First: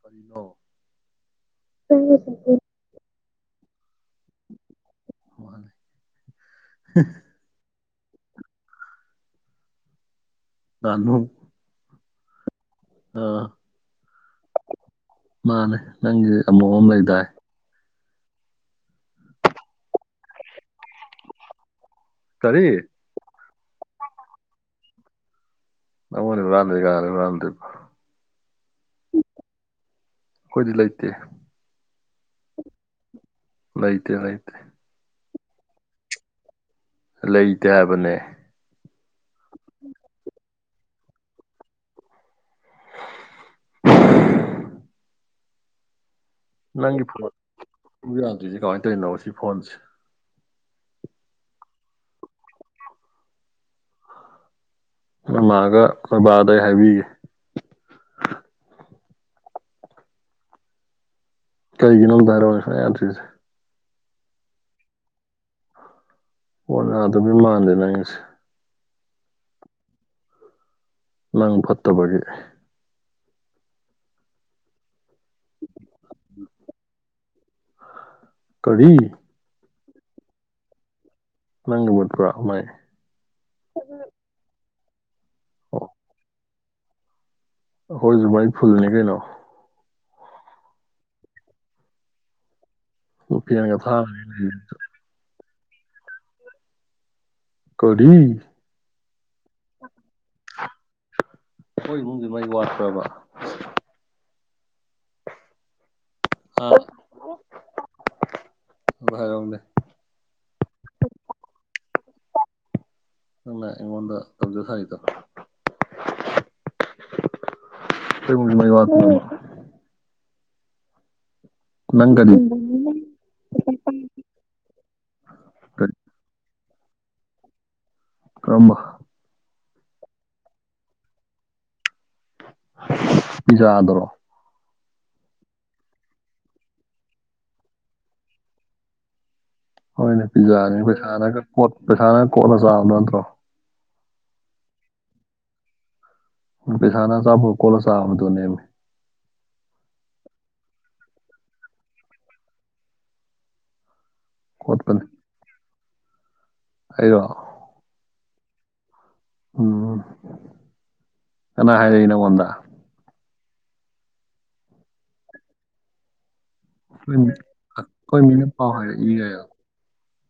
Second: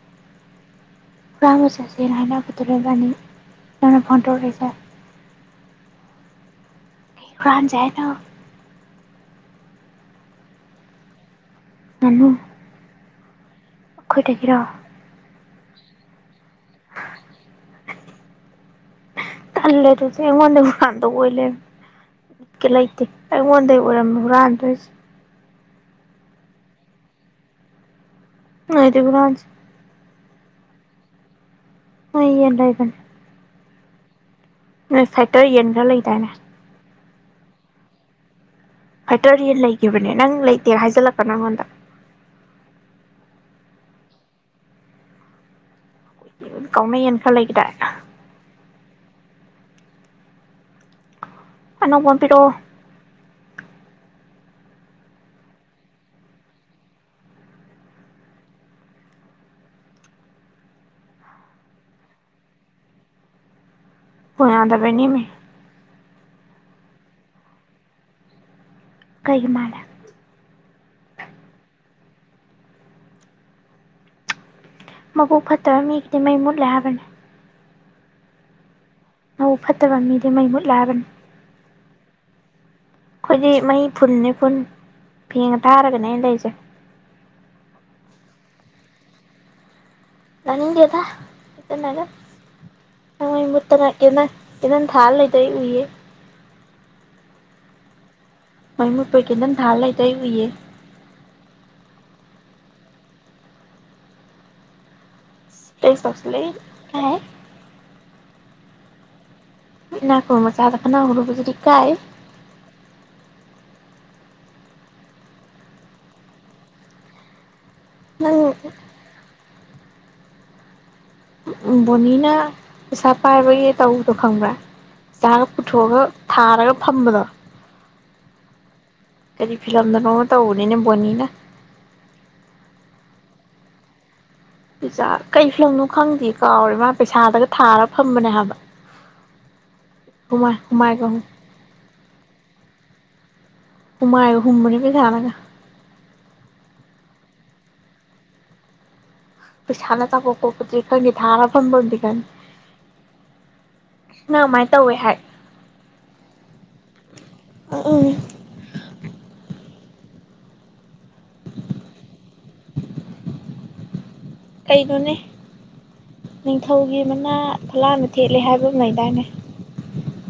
ꯀꯔꯤꯅꯣ [inaudible] ꯄꯨꯔꯥꯃꯣ [inaudible] ꯆꯁꯦ ꯍꯥꯏꯅꯕꯗꯨꯔ ꯕꯅꯤ ꯌꯥꯝꯅ ꯐꯟꯗꯣꯔꯦꯁꯦ [unintelligible] ꯍꯝ ꯔꯨꯔꯥꯟꯖ [inaudible] ꯍꯥꯏꯅꯣ ꯂꯅꯨ [inaudible] ꯆꯃꯣ [inaudible] ꯑꯥ ꯈꯣꯏ ꯗꯒꯤꯔꯣ ꯃꯥꯅꯦ ꯅꯪꯒꯤ ꯑꯃꯣꯝꯃ ꯂꯩꯗꯥꯏ ꯊꯂꯦ ꯑꯗꯨꯗꯤꯉꯣꯟꯗ ꯀꯥꯟꯗꯧꯕꯂꯦ ꯀꯔꯤ ꯎꯠꯀꯦ ꯂꯩ ꯂꯩꯇꯦ ꯑꯩꯉꯣꯟꯗꯒꯤꯩ ꯑꯣꯏꯔꯝꯃꯤ ꯍꯨꯔꯥꯟꯗꯣꯏꯁꯦ ꯅꯅꯦꯔꯥꯗꯔꯀꯔꯥꯗ ꯅꯣꯏꯗꯩ ꯍꯨꯔꯥꯟꯁꯦ ꯍꯣꯏꯗꯤ ꯂꯩ ꯂꯩꯇꯦ ꯑ ꯏ ꯂꯏꯕ ꯂꯩꯥꯏꯇ ꯍꯥꯏ ꯇ ꯌꯦꯟ ꯈ꯭ꯔ ꯂꯩꯗꯥꯏꯅꯦ ꯂꯩꯇꯦ ꯍꯥꯏꯕꯅꯦ ꯐꯇꯥꯔꯤ ꯂꯩꯈꯤꯕꯅꯦ ꯅꯪ ꯂꯩꯇꯦ ꯍꯥꯏꯖꯤꯜꯂꯛꯄ ꯅ ꯅꯪꯉꯣꯟꯗ ꯀꯥꯎꯅ ꯅꯪꯒꯤ ꯌꯦꯟ ꯐꯣꯟ ꯈꯔ ꯂꯩꯒꯤꯗꯥꯏ ꯌꯥꯥꯟꯗ꯭ꯣꯏꯁꯦ ꯀꯃꯥꯏꯅ ꯇꯧꯔꯤꯅꯣ ꯁꯤ ꯐꯣꯟꯁꯦ ꯑꯅ ꯀꯄꯤꯔꯣ ꯃꯥꯒ ꯃꯔꯕꯥꯗ ꯍꯥꯏꯕꯤ ꯀꯩꯒꯤꯅꯣ ꯑꯃꯇ ꯍꯥꯏꯔꯀꯣꯅꯦ ꯌꯥꯗꯔ꯭ꯤꯁꯦ ꯌꯥꯗꯕꯩꯅꯦꯃꯤ ꯑꯣꯅ ꯑꯗꯨꯃꯤ ꯃꯥꯥꯟꯗꯅ ꯉꯁ [unintelligible] ꯀꯩ ꯃꯥꯂꯦ ꯇꯕꯒꯤ ꯃꯕꯨꯛ ꯐꯠꯇꯕ ꯃꯤꯒꯤꯗꯤ ꯃꯩ ꯃꯨꯠꯂꯦ ꯍꯥꯏꯕꯅꯦ ꯀꯔꯤ ꯅ ꯐꯠꯇꯕ ꯃꯤꯗꯤ ꯃꯩ ꯃꯨꯠꯂꯑꯕꯅꯤ ꯅꯪ ꯃꯣꯠ ꯀꯔ ꯃꯥꯦ ꯐꯦꯡꯒ ꯊꯥꯔꯒꯅꯦ ꯑꯩꯅ ꯂꯩꯁꯦ ꯑꯩꯈꯣꯏꯁꯨꯕꯥꯥꯏ ꯐꯨꯜꯅꯦ ꯀꯩꯅꯣ ꯇꯥꯅꯤꯡꯗꯦꯗ ꯑꯇꯝꯅꯅ ꯑꯩ ꯃꯩ ꯐꯦꯟꯒ ꯃꯨꯠꯇꯅ ꯀꯦꯟꯗꯟ ꯊꯥꯔꯒꯅꯤ ꯂꯩꯔꯤꯁꯦ ꯀꯦꯟꯗꯟ ꯊꯥꯜ ꯂꯩꯗ ꯑꯩ ꯎꯏꯔꯦ ꯀꯔꯤ ꯃꯩ ꯃꯨꯠꯄꯩ ꯀꯦꯟꯗꯜ ꯊꯥꯟ ꯂꯩꯗ ꯑꯩ ꯎꯏꯔꯦ ꯍꯣꯏ ꯏꯃꯨꯡꯗꯤ ꯃꯩ ꯋꯥꯠꯄ꯭ꯔꯕ ꯀꯩꯁ ꯇꯧꯁꯜꯂꯛꯏ ꯏꯀꯥꯏꯍꯦ ꯑꯃꯇ ꯍꯥꯏꯔꯛꯎꯅꯦ ꯏꯅꯥꯈꯨꯟꯕ ꯃꯆꯥꯗ ꯈꯠꯅ ꯍꯧꯔꯨꯕꯖꯤꯗꯤ ꯏꯀꯥꯏꯍꯦ ꯅ ꯑꯩꯉꯣꯟꯗ ꯇꯧꯖꯁꯥꯏꯗꯣ ꯅꯪ ꯑꯟꯏꯟꯇꯦꯜꯂꯤꯖꯦꯕꯜ ꯅꯪ ꯕꯣꯅꯤꯅ ꯀꯔꯤ ꯄꯩꯁꯥ ꯄꯥꯏꯕꯒꯤ ꯇꯧꯕꯗꯣ ꯈꯪꯕ꯭ꯔꯥ ꯆꯥꯒ ꯀꯔꯤ ꯄꯨꯊꯣꯛꯑꯒ ꯊꯥꯔꯒ ꯐꯝꯕꯗꯣ ꯀꯔꯝꯕ ꯀꯔꯤ ꯐꯤꯂꯝꯗꯅꯣꯡꯃ ꯇꯧꯕꯅꯤꯅꯦ ꯕꯣꯅꯤꯅ ꯄꯤꯖꯥꯗꯔꯣ ꯄꯤꯖꯥ ꯀꯩ ꯐꯤꯂꯝꯅꯣ ꯈꯪꯗꯤꯌꯦ ꯀꯥꯎꯔꯦ ꯃꯥ ꯄꯩꯁꯥꯗꯒ ꯊꯥꯔ ꯐꯝꯕꯅꯦ ꯍꯥꯏꯕ ꯍꯣꯏꯅꯦ ꯍꯨꯃꯥꯏ ꯄꯤꯖꯥꯅꯤ ꯍꯨꯃꯥꯏꯒ ꯄꯩꯁꯥꯅꯒ ꯀꯣꯠ ꯄꯩꯁꯥꯅꯒ ꯀꯣꯠꯂꯒ ꯆꯥꯕꯗꯣ ꯅꯠꯇ꯭ꯔꯣ ꯍꯨꯃꯥꯏ ꯍꯨꯝꯕꯅꯤ ꯄꯩꯁꯥꯅꯒ ꯄꯩꯁꯥꯅ ꯑꯆꯥꯄꯣꯠ ꯀꯣꯠꯂ ꯆꯥꯕꯗꯨꯅꯦꯕ ꯄꯩꯁꯥꯅ ꯑꯆꯥꯄꯣꯠ ꯈꯣꯄꯗꯤ ꯈꯪꯗꯦ ꯊꯥꯔ ꯐꯕꯗꯤ ꯈꯪꯉꯤ ꯅꯪ ꯑꯗꯨꯃꯥꯏꯅ ꯇꯧꯋꯦ ꯀꯣꯠꯄꯅꯤ ꯍꯥꯏ ꯑꯩꯔꯣ ꯑꯝ ꯑꯝ ꯎꯝ ꯀꯅꯥ ꯍꯥꯏꯔꯛꯏ ꯅꯪꯉꯣꯟꯗ ꯀꯩꯩꯅꯣꯅꯦ ꯅꯤꯡꯊꯧꯒꯤ ꯃꯅꯥ ꯑꯩꯈꯣꯏ ꯐꯛꯂꯥꯡꯗ ꯊꯦꯠꯂꯦ ꯃꯤꯅ ꯍꯥꯏꯕ ꯄꯥꯎ ꯑꯃ ꯍꯥꯏꯔꯛꯏ ꯂꯩꯗꯥꯏꯅꯦ ꯀꯥꯏꯌꯣ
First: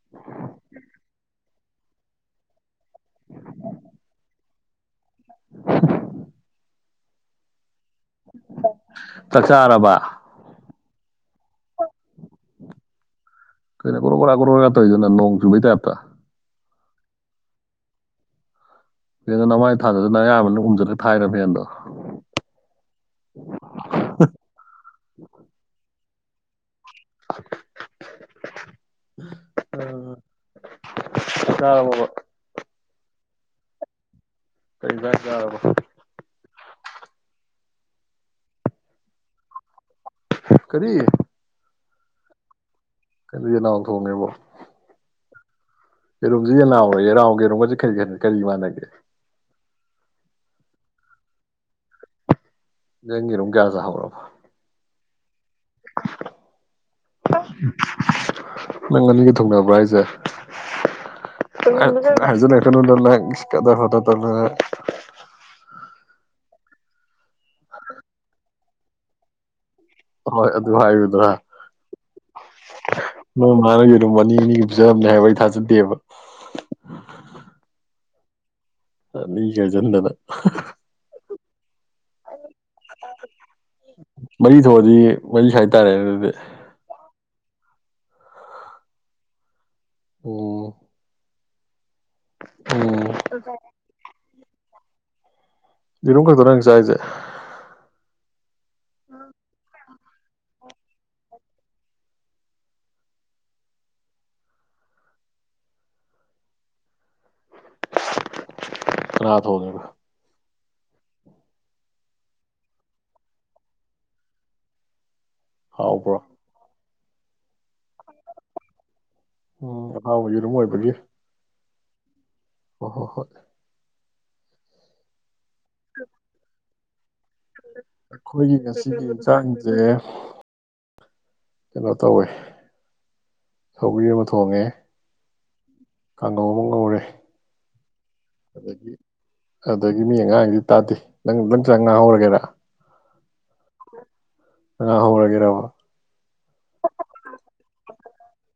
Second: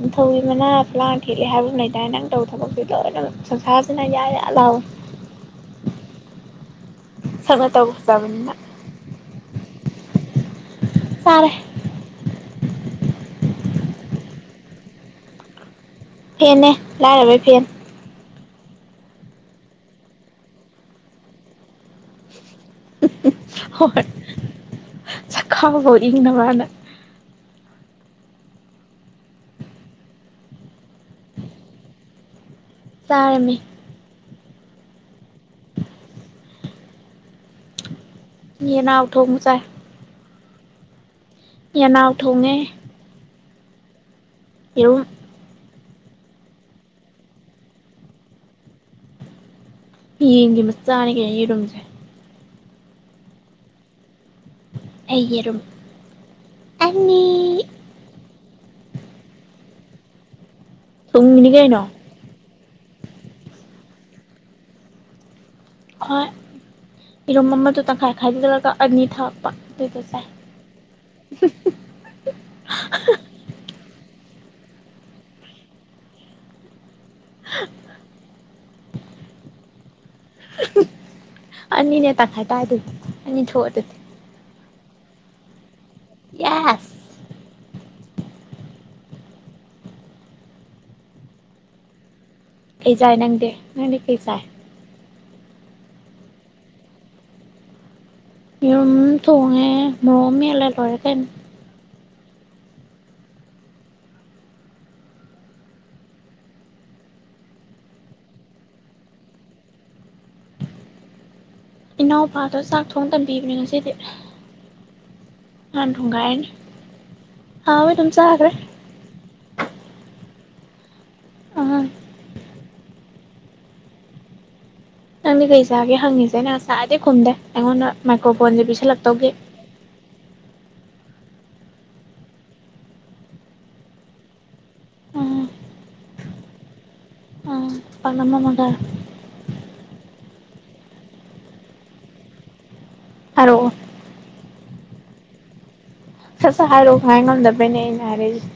ꯅꯤꯠꯊꯧꯒꯤ ꯃꯅꯥ ꯐꯛꯂꯥꯡ ꯗ ꯊꯦꯠꯂꯦ ꯍꯥꯏꯕ ꯂꯩꯗꯥꯏꯅꯦ ꯅꯪ ꯇꯧ ꯊꯕꯛꯇꯨ ꯂꯣꯏꯅ ꯁꯪꯁꯥꯁꯤꯅ ꯌꯥ ꯂꯥꯎꯏꯦ ꯁꯛꯅ ꯇꯧ ꯐꯖꯕꯅꯤꯅ ꯆꯥꯛ ꯆꯥꯔꯕ ꯆꯥꯔꯦ ꯀꯩꯅꯣ ꯒꯣꯔꯣ ꯒꯔꯥ ꯒꯣꯔꯣ ꯒꯔꯥ ꯇꯧꯏꯗꯨꯅ ꯅꯣꯡ ꯆꯨꯕꯩ ꯇꯥꯏꯞꯇꯥ ꯅꯦ ꯂꯥꯏꯔꯕꯩ ꯐꯦꯟ ꯐꯦꯟꯗꯣ ꯅꯃꯥꯏ ꯊꯥꯖꯜꯂ ꯅꯌꯥ ꯃꯅꯨꯡ ꯎꯝꯖꯜꯂ ꯊꯥꯏꯔ ꯐꯦꯟꯗꯣ ꯍꯝꯍꯝ ꯍꯣꯏ ꯆꯥꯛꯈꯥꯎꯗꯣ ꯏꯪꯅꯕꯅ ꯑꯟꯏꯟꯇꯦꯜꯂꯤꯖꯦꯕꯜ ꯑ ꯆꯥꯔꯕꯣꯕ ꯆꯥꯔꯦꯃꯤ ꯀꯩ ꯏꯟꯖꯥꯡ ꯆꯥꯔꯕ ꯌꯦꯅꯥꯎ ꯊꯣꯡꯕꯆꯥꯏ ꯀꯔꯤ ꯌꯦꯅꯥꯎ ꯊꯣꯡꯉꯦ ꯀꯩꯅꯣ ꯌꯦꯅꯥꯎ ꯊꯣꯡꯉꯦꯕꯣ ꯌꯦꯔꯨꯝ ꯌꯦꯔꯨꯝꯁꯤ ꯌꯦꯅꯥꯎ ꯔ ꯌꯦꯅꯥꯎꯒ ꯌꯦꯔꯨꯝꯒꯁꯦ ꯈꯔꯤ ꯈꯔꯤ ꯀꯔꯤ ꯃꯥꯟꯅꯒꯦ ꯌꯦꯟꯒꯤ ꯃꯆꯥꯥꯅꯤ ꯀꯩꯅꯣ ꯌꯦꯔꯨꯝꯁꯦ ꯅꯪ ꯌꯦꯔꯨꯝ ꯀꯌꯥ ꯆꯥꯍꯧꯔꯕ ꯑꯩ ꯌꯦꯔꯨꯝ ꯑꯅꯤ ꯅꯪ ꯑꯅꯤꯒ ꯊꯨꯡꯅꯕ꯭ꯔꯥ ꯍꯥꯏꯁꯦ ꯊꯣꯡꯉꯤꯅꯤ ꯀꯩꯅꯣ ꯑꯟꯏꯟꯇꯦꯜꯂꯤꯖꯦꯕꯜ ꯃꯂ ꯍꯣꯏ ꯏꯔꯨꯝ ꯑꯃꯗꯣ ꯇꯪꯈꯥꯏ ꯈꯥꯏꯗꯂꯒ ꯑꯅꯤ ꯊꯣꯛꯄ ꯍꯣꯏ ꯑꯗꯨ ꯍꯥꯏꯌꯨꯗꯅ ꯅꯣꯏ ꯃꯥꯅ ꯌꯦꯔꯨꯝ ꯑꯅꯤ ꯒꯤ ꯄꯤꯖꯕꯅꯦ ꯍꯥꯏꯕ ꯑꯩ ꯊꯥꯖꯗꯦꯕ ꯑ ꯃꯤꯒ ꯆꯟꯗꯅ ꯑꯅꯤꯅꯦ ꯇꯪꯈꯥꯏ ꯇꯥꯔꯤꯗꯨꯗꯤ ꯑꯅꯤ ꯊꯣꯛꯑ ꯗꯨꯗꯤ ꯃꯔꯤ ꯊꯣꯛꯑꯗꯤ ꯃꯔꯤ ꯍꯥꯏꯇꯥꯔꯦ ꯑꯗꯨꯗꯤ ꯌꯦꯁ ꯑꯣ ꯀꯩ ꯆꯥꯏ ꯅꯪꯗꯤ ꯅꯪꯗꯤ ꯀꯩ ꯆꯥꯏ ꯌꯦꯔꯨꯝ ꯈꯛꯇꯔꯣ ꯅꯪ ꯆꯥꯏꯁꯦ ꯌꯦꯔꯝ ꯊꯣꯡꯉꯦ ꯃꯣꯔꯣꯛ ꯑꯃꯥ ꯃꯦꯠꯂꯦ ꯂꯣꯏꯔꯦ ꯀꯩꯅ ꯉꯥ ꯊꯣꯡꯒꯦ ꯏꯅꯥꯎꯄꯥꯗꯣ ꯆꯥꯛ ꯊꯣꯡ ꯇꯝꯕꯤꯕꯅꯦ ꯉꯁꯤꯗꯤ ꯃꯅꯥ ꯍꯥꯎꯕ꯭ꯔꯣ ꯊꯣꯡꯒꯥꯏꯔꯤꯅꯦ ꯍꯥꯎꯋꯦ ꯑꯗꯨꯝ ꯆꯥꯒꯔ꯭ꯦ ꯎꯝ ꯑꯥꯎ ꯌꯦꯔꯨꯝ ꯑꯣꯏꯕꯒꯤ ꯑ ꯍꯣ ꯍꯣ ꯍꯣꯏ ꯅꯪꯗꯤ ꯀꯩ ꯆꯥꯒꯦ ꯍꯪꯉꯤꯁꯦ ꯉꯥꯁꯥꯏꯗꯩꯩ ꯈꯨꯝꯗꯦ ꯑꯩꯉꯣꯟꯗ ꯑꯩꯈꯣꯏꯒꯤ ꯃꯥꯏꯀ꯭ꯔꯣꯐꯣꯟꯁꯦ ꯉꯁꯤꯒꯤ ꯄꯤꯁꯜꯂꯛꯇꯧꯒꯦ ꯏꯟꯁꯥꯡꯁꯦ ꯀꯩꯅꯣ ꯇꯧꯋꯦ ꯁꯧꯒꯔ꯭ꯤ ꯑꯃ ꯊꯣꯡꯉꯦ ꯎꯝ ꯀꯪꯉꯧ ꯑꯃ ꯉꯧꯔꯦ ꯎꯝ ꯄꯥꯛꯅꯝ ꯑꯃꯒ ꯑꯗꯒꯤ ꯑꯗꯨꯗꯒꯤ ꯃꯤ ꯑꯉꯥꯡꯗꯤ ꯇꯥꯗꯦ ꯅꯪ ꯅꯪ ꯆꯥꯛ ꯉꯥꯡꯍꯧꯔꯒꯦꯔꯥ ꯑꯔꯣꯑꯣ ꯉꯥꯡꯍꯧꯔꯒꯦꯔꯕ ꯁꯠ ꯁꯥꯠ ꯍꯥꯏꯔꯛꯑꯣ ꯉꯥꯏ ꯉꯝꯗꯕꯩꯅꯦ ꯑꯩꯅꯥ ꯍꯥꯌꯔꯛꯏꯁꯦ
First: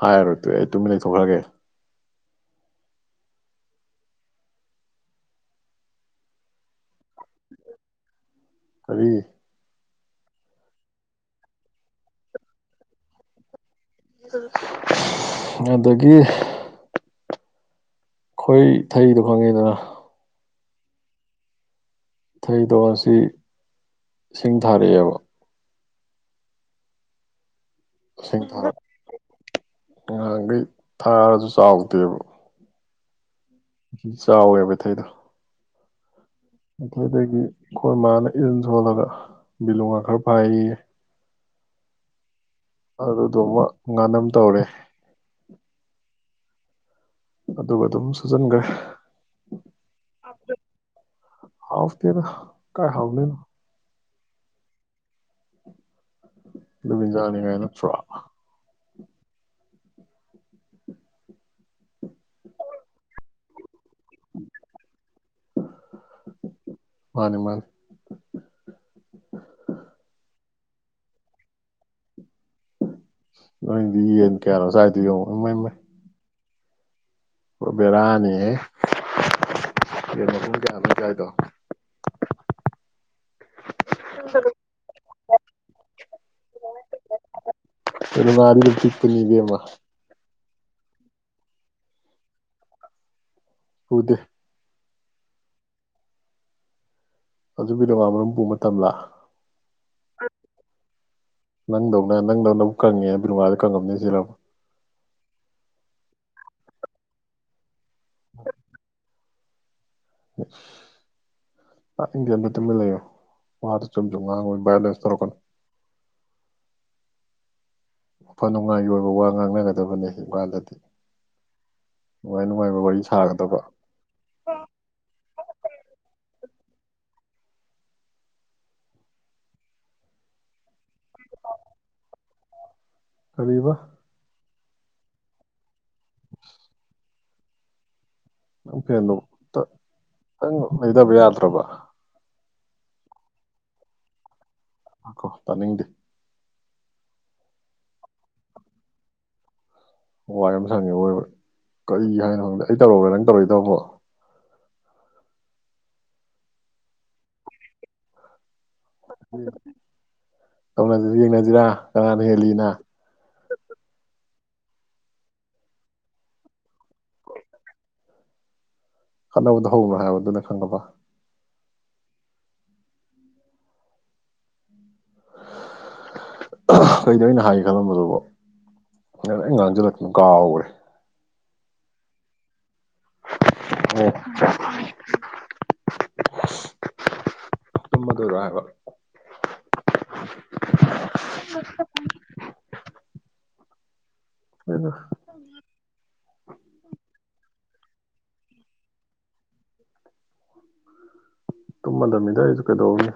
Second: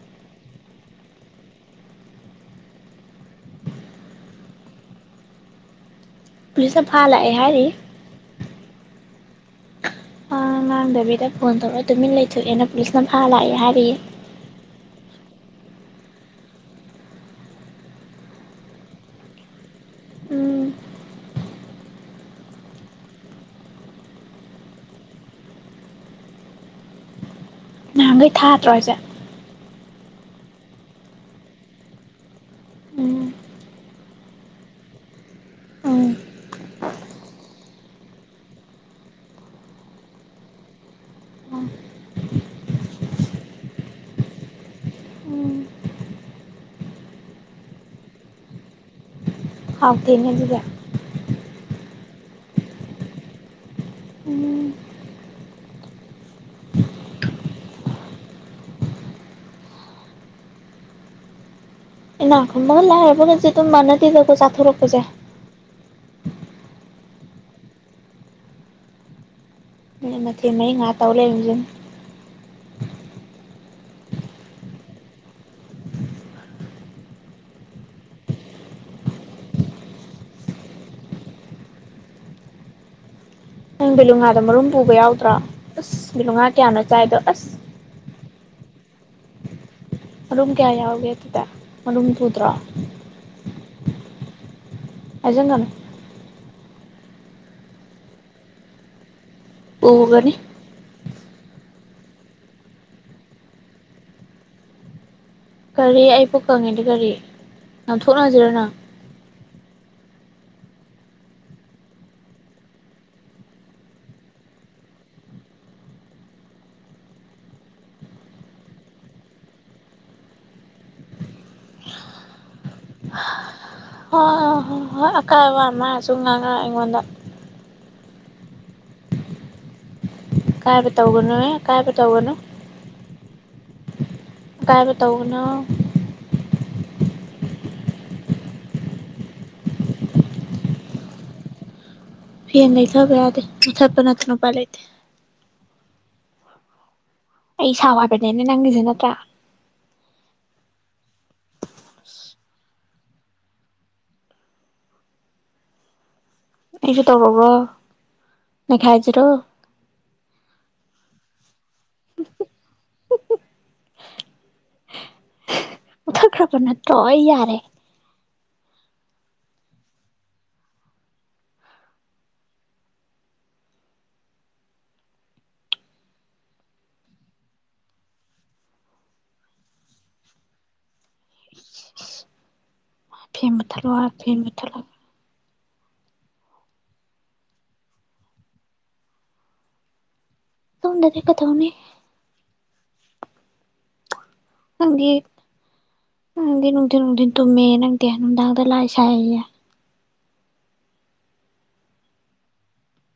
ꯍꯥꯏꯔꯣ ꯇꯤꯛꯑ ꯑꯩ ꯇꯨꯃꯤꯟꯅ ꯂꯩ ꯊꯣꯛꯈ꯭ꯔꯒꯦ ꯄꯣꯂꯤꯁ ꯅꯥ ꯐꯥ ꯂꯥꯛꯑꯦ ꯍꯥꯏꯔꯤꯌꯦ ꯀꯔꯤ ꯑ ꯉꯥꯡꯗꯕꯤꯗ ꯐꯣꯟ ꯇꯧꯔꯒ ꯇꯨꯃꯤꯟ ꯂꯩꯊꯣꯛꯑꯦꯅ ꯄꯨꯂꯤꯁꯅ ꯐꯥ ꯂꯥꯛꯑꯦ ꯍꯥꯏꯔꯛꯑꯦ ꯑꯗꯒꯤ ꯈꯣꯏ ꯊꯩꯗꯣ ꯈꯪꯉꯦꯗꯅ ꯎꯝ ꯊꯩꯗꯣꯛ ꯑꯁꯤ ꯏꯁꯤꯡ ꯊꯥꯔꯛꯑꯦꯕ ꯅꯍꯥꯟꯈꯩ ꯁꯤꯡ ꯊꯥꯗ꯭ꯔꯣ ꯊꯥꯔꯛ ꯍꯥꯏꯁꯦ ꯉꯍꯥꯟꯈꯩ ꯊꯥꯔꯁꯨ ꯆꯥꯎꯗꯦꯕ ꯎꯝ ꯆꯥꯎꯋꯦꯕ ꯊꯩꯗꯣ ꯎꯝ ꯑꯗꯨꯗꯒꯤ ꯑꯩꯈꯣꯏ ꯃꯥꯅ ꯏꯟ ꯁꯣꯜꯂꯒ ꯕꯤꯂꯨꯡꯉꯥ ꯈꯔ ꯐꯥꯏꯌꯦ ꯑꯗꯨꯗꯨꯃ ꯉꯥꯅꯝ ꯇꯧꯔꯦ ꯎꯝ ꯑꯗꯨꯒ ꯑꯗꯨꯝ ꯁꯨꯖꯤꯟꯈ꯭ꯔꯦ ꯍꯥꯎꯇꯦꯅꯦ ꯑꯗꯨꯗꯤ ꯍꯥꯥꯎꯇꯦꯗꯥ ꯀꯗꯥꯏ ꯍꯥꯥꯎꯗꯣꯏꯅꯣ ꯎꯝ ꯅꯨꯃꯤꯖꯥꯅꯤ ꯀꯥꯏ ꯅꯠꯇ꯭ꯔꯣ ꯏꯅꯥꯛ ꯈꯨꯨꯝꯕꯒ ꯂꯥꯏꯔꯕꯒꯗꯤ ꯑꯗꯨꯝ ꯃꯥꯟꯅꯗꯦꯗꯀꯣ ꯆꯥꯊꯣꯔꯛꯄꯁꯦ ꯃꯥꯅꯤ ꯃꯥꯅꯤ ꯑꯩ ꯃꯊꯦ ꯃꯍꯩ ꯉꯍꯥꯛ ꯇꯧ ꯂꯩꯨꯁꯤꯦ ꯅꯣꯏꯗꯤ ꯌꯦꯟ ꯀꯌꯥꯅꯣꯁꯥꯏꯏꯗ ꯌꯦꯡꯉꯣ ꯏꯝꯃ ꯏꯝꯃꯩ ꯑꯣ ꯕꯦꯔꯥꯅꯤꯍꯦ ꯌꯦ ꯀꯌꯥꯠꯇ ꯍꯥꯏꯗꯣ ꯅꯪ ꯕꯦꯂꯨꯉꯥꯗꯣ ꯃꯔꯨꯝ ꯄꯨꯕ ꯌꯥꯎꯗ꯭ꯔꯥ ꯑꯁ ꯕꯦꯂꯨꯡꯉꯥ ꯀꯌꯥꯅꯣ ꯆꯥꯏꯗꯣ ꯑꯁ ꯑꯗꯨ ꯃꯥ ꯄꯛꯇꯅꯤꯗꯦꯃ ꯃꯔꯨꯝ ꯀꯌꯥ ꯌꯥꯎꯒꯦ ꯑꯗꯨꯗ ꯃꯔꯨꯝ ꯇꯨꯗ꯭ꯔꯣ ꯎꯗ ꯑꯦꯖꯦꯟꯅ ꯑꯗꯨꯒꯤꯗ ꯋꯥꯃꯨꯝ ꯄꯨꯕ ꯃꯇꯝꯂꯥ ꯎꯒꯅꯤ ꯅꯪꯗꯧꯅ ꯅꯪꯗꯧꯅꯕꯨ ꯀꯪꯉꯦ ꯕꯤꯔꯃꯥꯗ ꯀꯪꯉꯝꯅꯤ ꯁꯤꯂ ꯀꯔꯤ ꯑꯩ ꯄꯀꯪꯉꯦꯗ ꯀꯔꯤ ꯉꯝꯊꯣꯛꯅꯁꯤꯔꯅ [unintelligible] ꯏꯟꯗꯤꯌꯥꯟꯗ ꯇꯃꯤ ꯂꯩꯌꯣ ꯋꯥꯥꯗ ꯆꯨꯝꯁꯨ ꯉꯥꯡꯉꯅꯤ ꯚꯏꯑꯣꯂꯦꯟꯁ ꯇꯧꯔꯛꯀꯅꯤ ꯑꯐ ꯅꯨꯡꯉꯥꯏꯒꯤ ꯑꯣꯏꯕ ꯋꯥ ꯉꯥꯡꯅꯒꯗꯕꯅꯤ ꯋꯥꯜꯗꯗꯤ ꯅꯨꯡꯉꯥꯏ ꯅꯨꯡꯉꯥꯏꯕ ꯋꯥꯔꯤ ꯁꯥꯒꯗꯕ ꯍꯣꯏ ꯍꯣꯏ ꯍꯣꯏ ꯑꯀꯥꯏꯕ ꯋꯥ ꯃꯥꯁꯨ ꯉꯥꯡꯉꯛ ꯑꯩꯉꯣꯟꯗ ꯀꯥꯏꯗ ꯇꯧꯒꯅꯣꯍ ꯀꯥꯏꯕ ꯇꯧꯒꯅꯣ ꯀꯕ ꯀꯥꯏ ꯇꯥꯎꯅ ꯅꯪ ꯐꯦꯟꯗꯣ ꯅꯪ ꯂꯩꯗꯕ ꯌꯥꯗ꯭ꯔꯕ ꯐꯅꯤ ꯁꯕ ꯌꯥꯗ ꯁꯠꯄ ꯅꯠꯇꯅꯨ ꯄꯂ ꯉꯥꯏꯈꯣ ꯇꯥꯅꯤꯡꯗꯦ ꯑꯩ ꯏꯁꯥ ꯋꯥꯕꯅꯦꯅꯦ ꯅꯪꯒꯤꯁꯦ ꯅꯠꯇ꯭ꯔꯥ ꯋꯥꯏ ꯌꯥꯝ ꯁꯪꯉ ꯑꯣꯏꯕ ꯀꯔꯤ ꯍꯥꯏꯅꯣ ꯈꯪꯗꯦ ꯑꯩ ꯇꯧꯔꯒꯦ ꯅꯪ ꯇꯧꯔꯛꯏ ꯇꯧꯕꯣ ꯑꯩꯁꯨ ꯇꯧꯔꯕꯣ ꯅꯈꯥꯏꯁꯤꯔꯣ ꯇꯅꯁꯤ ꯌꯦꯡꯅꯁꯤꯔꯥ ꯀꯅꯥꯅ ꯍꯦꯜꯂꯤꯅ ꯃꯊ ꯈ꯭ꯔꯕꯅ ꯇ ꯏ ꯌꯥꯔꯦ ꯈꯠꯅꯕꯗꯣ ꯍꯧ꯭ꯔꯣ ꯍꯥꯏꯕꯗꯨꯅ ꯈꯪꯉꯕ [unintelligible] ꯀꯩꯗ ꯑꯩꯅ ꯍꯥꯏꯒꯦ ꯈꯜꯂꯝꯕꯗꯨꯕꯣ ꯑꯗꯨ ꯉꯥꯡꯁꯤꯜꯂꯛꯇꯝ ꯀꯥꯎꯈ꯭ꯔꯦ ꯐꯦꯟ ꯃꯨꯊꯠꯂꯣ ꯐꯦꯟ ꯃꯨꯊꯠꯂꯣ ꯑꯣ ꯇꯨꯝꯝꯕꯗꯔ ꯍꯥꯏꯕ ꯇ ꯍꯗꯗꯤ ꯀ ꯇ ꯍꯅꯤ ꯑꯩꯅ ꯑꯗꯤ ꯑꯤꯟ ꯎꯗꯤꯗꯤꯟꯗꯨꯃꯦꯦ ꯅ ꯗ ꯅꯨꯡꯗꯥꯡꯗ ꯂꯥꯛ ꯁꯥꯏꯌꯦꯦ ꯇꯨꯝꯃꯗꯃꯤꯗ ꯑꯩꯁꯨ ꯀꯩꯗꯧꯅꯤ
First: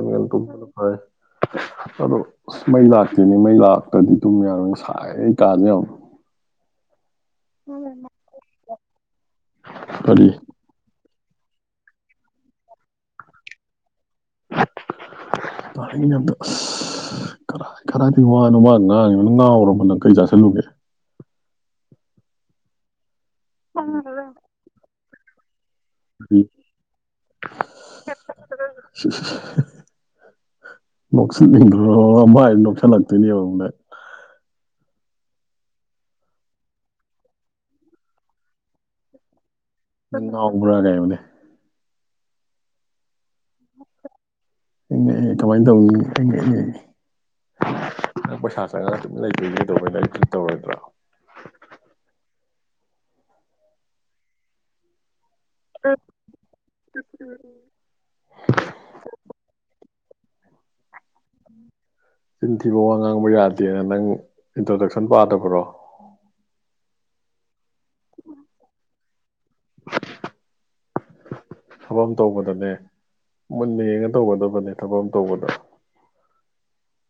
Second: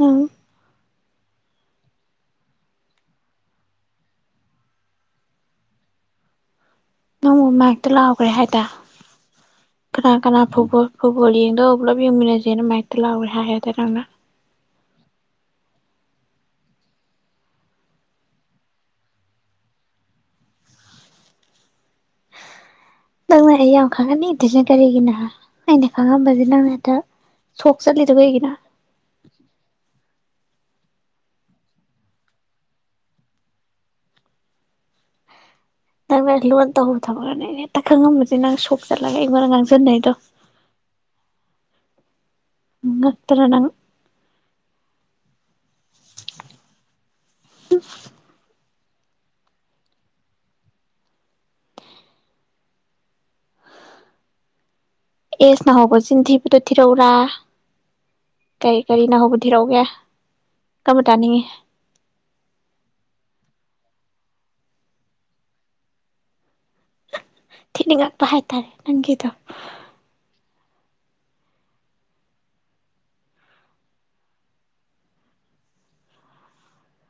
ꯅꯪ ꯇꯨꯝꯒꯅ ꯐꯥꯏ [unintelligible] ꯑꯗꯣ ꯑꯁ ꯃꯩ ꯂꯥꯛꯇꯦꯅꯦ ꯃꯩ ꯂꯥꯛꯇꯗꯤ ꯑꯗꯨꯝ ꯌꯥꯔꯣꯏ ꯁꯥꯏ ꯀꯥꯗ ꯌꯥꯎ ꯅꯪ ꯃꯦꯛꯇ ꯂꯥꯎꯈ꯭ꯔꯦ ꯍꯥꯏꯗ ꯀꯅꯥ ꯀꯔꯤ ꯀꯅꯥ ꯐꯥꯎꯕ ꯐꯨꯠꯕꯣꯜ ꯌꯦꯡꯗꯣ ꯄꯨꯂꯞ ꯌꯦꯡꯃꯤꯟꯅꯁꯦꯅ ꯃꯥꯥꯏꯛꯇ ꯂꯥꯎꯔꯦ ꯍꯥꯏꯗꯦ ꯅꯪꯅ ꯄꯅꯗ ꯀꯔꯥꯏ ꯀꯔꯏꯗꯒꯤ ꯋꯥꯅꯣ ꯃꯥ ꯉꯥꯡꯉꯤꯕꯅꯪ ꯉꯥꯎꯔꯝꯕ ꯅꯪ ꯀꯩ ꯆꯥꯁꯤꯜꯂꯨꯒꯦ ꯅꯪꯅ ꯑꯩ ꯌꯥꯝ ꯈꯪꯒꯅꯤ ꯑꯗꯨꯁꯤꯅ ꯀꯔꯤꯒꯤꯅꯍ ꯑꯩꯅ ꯈꯪꯉꯝꯁ ꯅꯪ ꯍꯦꯛꯇ ꯁꯣꯛ ꯆꯠꯂꯤꯗꯣ ꯀꯩꯒꯤꯅꯣ ꯃꯛꯁꯤꯅꯤꯡꯣꯃ ꯏꯣ ꯆꯂꯥꯛꯇꯅꯤ ꯋꯥꯅꯦ ꯅꯪ ꯂꯣꯟ ꯇꯧꯍꯧꯕ ꯊꯃꯛꯅꯦ ꯇ ꯈꯪꯉꯝꯁꯦ ꯅꯪ ꯁꯣꯛ ꯆꯠꯂꯒ ꯑꯩ ꯃꯔꯥꯡ ꯑꯣꯕ꯭ꯔꯒꯥꯏ ꯃ ꯉꯠꯇꯅ ꯑꯩꯅ ꯑꯦ ꯀꯃꯥꯏꯅ ꯇꯧꯅꯤ ꯅꯪ ꯄꯩꯁꯥ ꯆꯪꯉꯒ ꯑꯗꯨꯝ ꯂꯩꯗꯣꯏ ꯀꯩꯗꯧꯕꯩ ꯀꯒꯥꯔꯤ ꯀ ꯇꯧꯔꯣꯏꯗ꯭ꯔꯥ [inaudible] [unintelligible] ꯑꯦꯁ ꯅꯍꯧꯕ ꯆꯤꯟ ꯊꯤꯕꯨꯗ ꯊꯤꯔꯧꯔꯥ ꯀꯔꯤ ꯀꯔꯤ ꯅ ꯍꯧꯕ ꯊꯤꯔꯛꯎꯒꯦ ꯀꯔꯝꯕ ꯇꯥꯅꯤꯡꯉꯤ ꯆꯤꯟꯊꯤꯕ ꯋꯥ ꯉꯡꯕ ꯌꯥꯗꯦ ꯅꯪ ꯏꯟꯇ꯭ꯔꯣꯗꯛꯁꯟ ꯄꯥꯗꯕ꯭ꯔꯣ ꯊꯤꯅꯤꯡꯉꯛꯄ ꯍꯥꯏꯇꯥꯔꯦ ꯅꯪꯒꯤꯗꯣ ꯊꯕꯛ ꯇꯧꯕꯗꯅꯦ ꯃꯨꯟꯅ ꯌꯦꯡꯉ ꯇꯧꯒꯗꯕꯅꯦ ꯊꯕꯛ ꯑꯃ ꯇꯧꯕꯗ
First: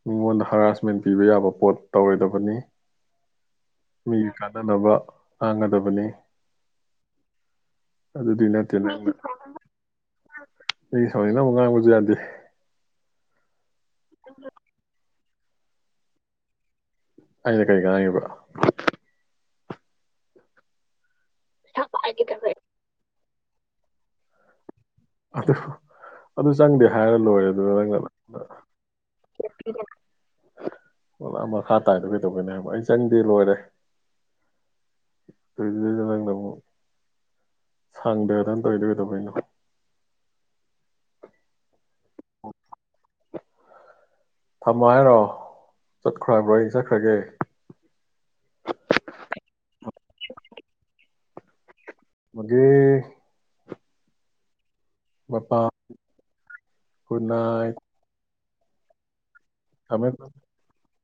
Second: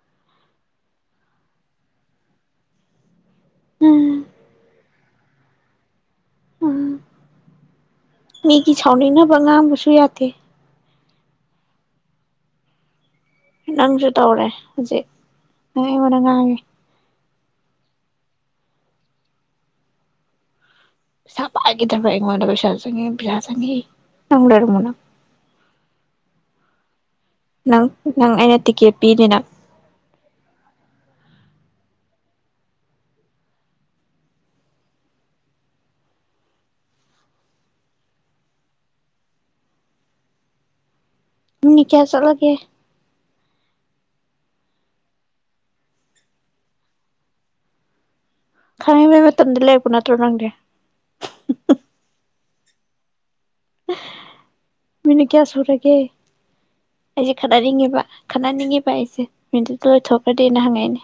ꯃꯤꯉꯣꯟꯗ ꯍꯔꯥꯁꯃꯦꯟ ꯄꯤꯕ ꯌꯥꯕ ꯄꯣꯠ ꯇꯧꯔꯣꯏꯗꯕꯅꯤ ꯎꯝ ꯃꯤ ꯀꯥꯟꯅꯅꯕ ꯉꯥꯡꯒꯗꯕꯅꯤ ꯎꯝ ꯑꯗꯨꯗꯤ ꯃꯤꯒꯤ ꯅꯠꯇꯦ ꯁꯥꯎꯅꯤꯡꯅꯕ ꯉꯥꯡꯕꯁꯨ ꯌꯥꯗꯦ ꯑꯩ ꯁꯅꯤꯅ ꯑꯃ ꯉꯥꯡꯕꯁꯨ ꯌꯥꯗꯦ ꯅꯪꯁꯨ ꯇꯧꯔꯦ ꯍꯧꯖꯤꯛ ꯅꯪ ꯑꯩꯉꯣꯟꯗ ꯉꯥꯡꯉꯦ ꯑꯩꯅ ꯀꯩ ꯀꯕ꯭ꯔ ꯁꯐꯒꯤ ꯇ ꯄꯕꯤꯁꯥꯤ ꯄꯕꯤꯁꯥ ꯆꯤ ꯅꯔ ꯃꯅ ꯑ ꯑꯗꯨ ꯑꯗꯨ ꯆꯪꯗ ꯍꯔ ꯂꯣꯏꯦ ꯑꯗꯨ ꯅꯪ ꯅꯪ ꯑꯩꯅ ꯇꯤꯛꯀꯦꯠ ꯄꯤꯅꯤ ꯅꯪ ꯑꯣꯂ ꯃꯈꯥ ꯇꯥꯏꯗ ꯀꯩꯗꯧꯒꯅꯦ ꯍꯥꯏꯕ ꯑꯩ ꯆꯪꯗꯦ ꯂꯣꯏꯔꯦ ꯏ ꯏꯅꯣ ꯁꯥꯡꯗꯦꯗꯥꯅ ꯇꯧꯋꯗꯣꯏ ꯀꯩꯗꯧꯕꯩꯅꯣ ꯅꯤ ꯀꯌꯥ ꯆꯠꯂꯒꯦ ꯊꯝꯃꯣ ꯍꯥꯏꯔꯣ ꯆꯠꯈ꯭ꯔꯣꯕ꯭ꯔꯣ ꯑꯩ ꯆꯠꯈ꯭ꯔꯒꯦ ꯈꯪꯉꯉꯩ ꯃꯇꯝꯗꯤ ꯂꯩꯔꯛꯄ ꯅꯠꯇ꯭ꯔꯣ ꯅꯪꯗꯤ ꯃꯗꯨꯒꯤ ꯃꯤꯅꯨ ꯀꯌꯥ ꯁꯨꯔꯒꯦ ꯑꯩꯁꯦ ꯈꯗꯔꯤꯉꯦꯕ ꯈꯠꯍꯅꯤꯡꯉꯤꯕ ꯑꯩꯁꯦ ꯅꯨꯃꯤꯠꯇꯨꯗ ꯂꯣꯏꯊꯣꯛꯈ꯭ꯔꯗꯤꯩꯅ ꯍꯪꯉꯛꯏꯅꯦ